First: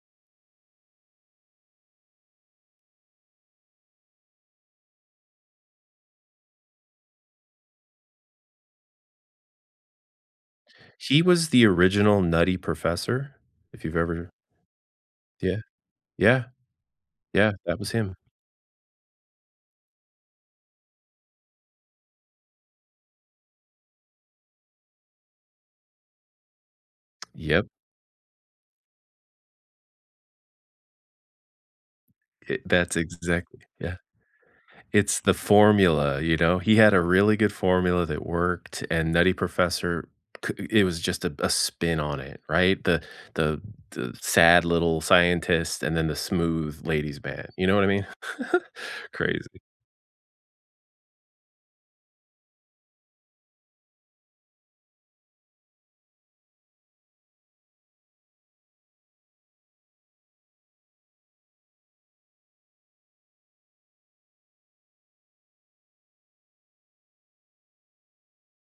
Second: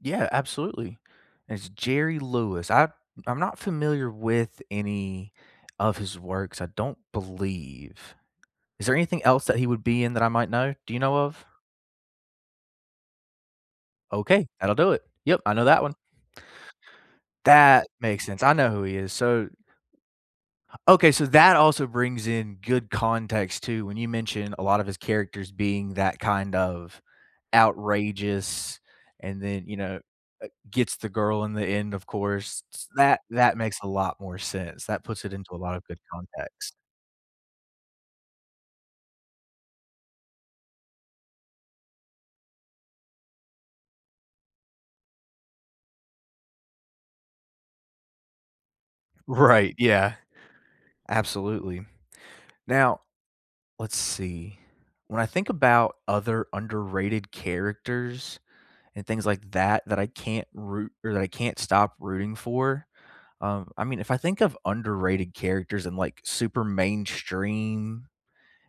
Yeah, absolutely. It's Jerry Lewis, I I'm not familiar with any of his works, I don't believe. Is there anything else that he would be in that I might know, do you know He of? was the original Nutty Professor, if you've ever Okay, that'll do it, yep, I Yeah, know that one. yeah. Yeah, that That was him. makes sense, I know who he is, so Okay, so that also brings in good context too, when you mentioned a lot of his characters being that kind of Yep. outrageous and then, you know, uh, gets the girl in the end, of It course, s that's that that exactly makes a Yeah. lot more sense, that It's puts it the into a lot of good formula, you know, he context. had a really good formula that worked, and Nutty Professor, co i it was just, uh, a spin on it, right, the the the sad little scientist, and then the smooth ladies man, you know what I mean, crazy. Right, yeah, absolutely. Now, let's see. When I think about other underrated characters and things like that, that I can't root or that I can't stop rooting for, um, I mean, if I think of underrated characters and, like, super mainstream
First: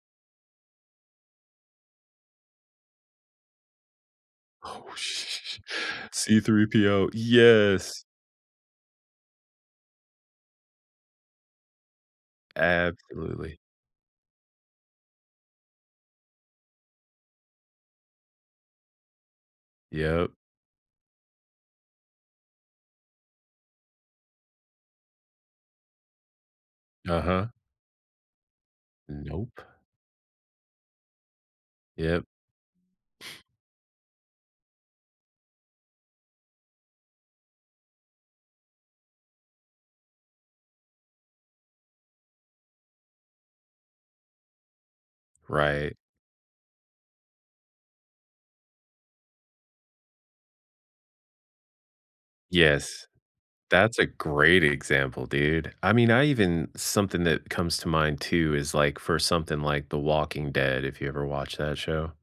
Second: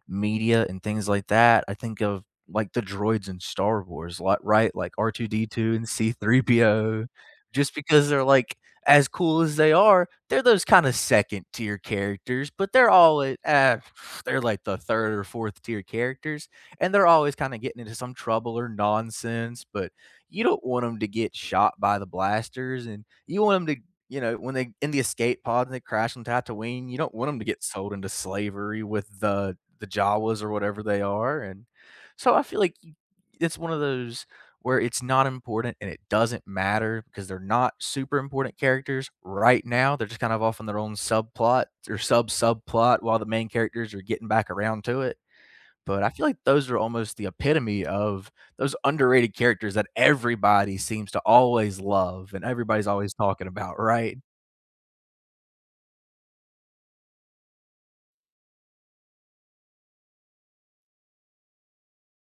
media and things like that, I think of, like, the droids in Star Wars, li right, Oh like sh R2-D2 and C-3PO, C-3PO, just yes. because they're, like, as cool as they are, they're those kinda 2nd tier characters but they're all in Absolutely. ah they're like the 3rd or 4th tier characters, and they're always kinda getting into some trouble or nonsense, but Yep. you don't want 'em to get shot by the blasters, and you want 'em to, you know, when they in the escape pod and they crash on Tatooine, you don't want 'em to Uh-huh. get sold into slavery with the Nope. the Jawas or whatever they are, and Yep. so I feel like, you it's one of those, where it's not important and it doesn't matter 'cause they're not super important characters right now, they're just kinda off on their own subplot or sub subplot while the main characters are getting back around to it Right. but I feel like those are almost the epitome of those underrated characters that everybody seems to always love and everybody's Yes. always talking about, That's a right? great example, dude, I mean, I even something that comes to mind too is, like, for something like The Walking Dead, if you ever watch that show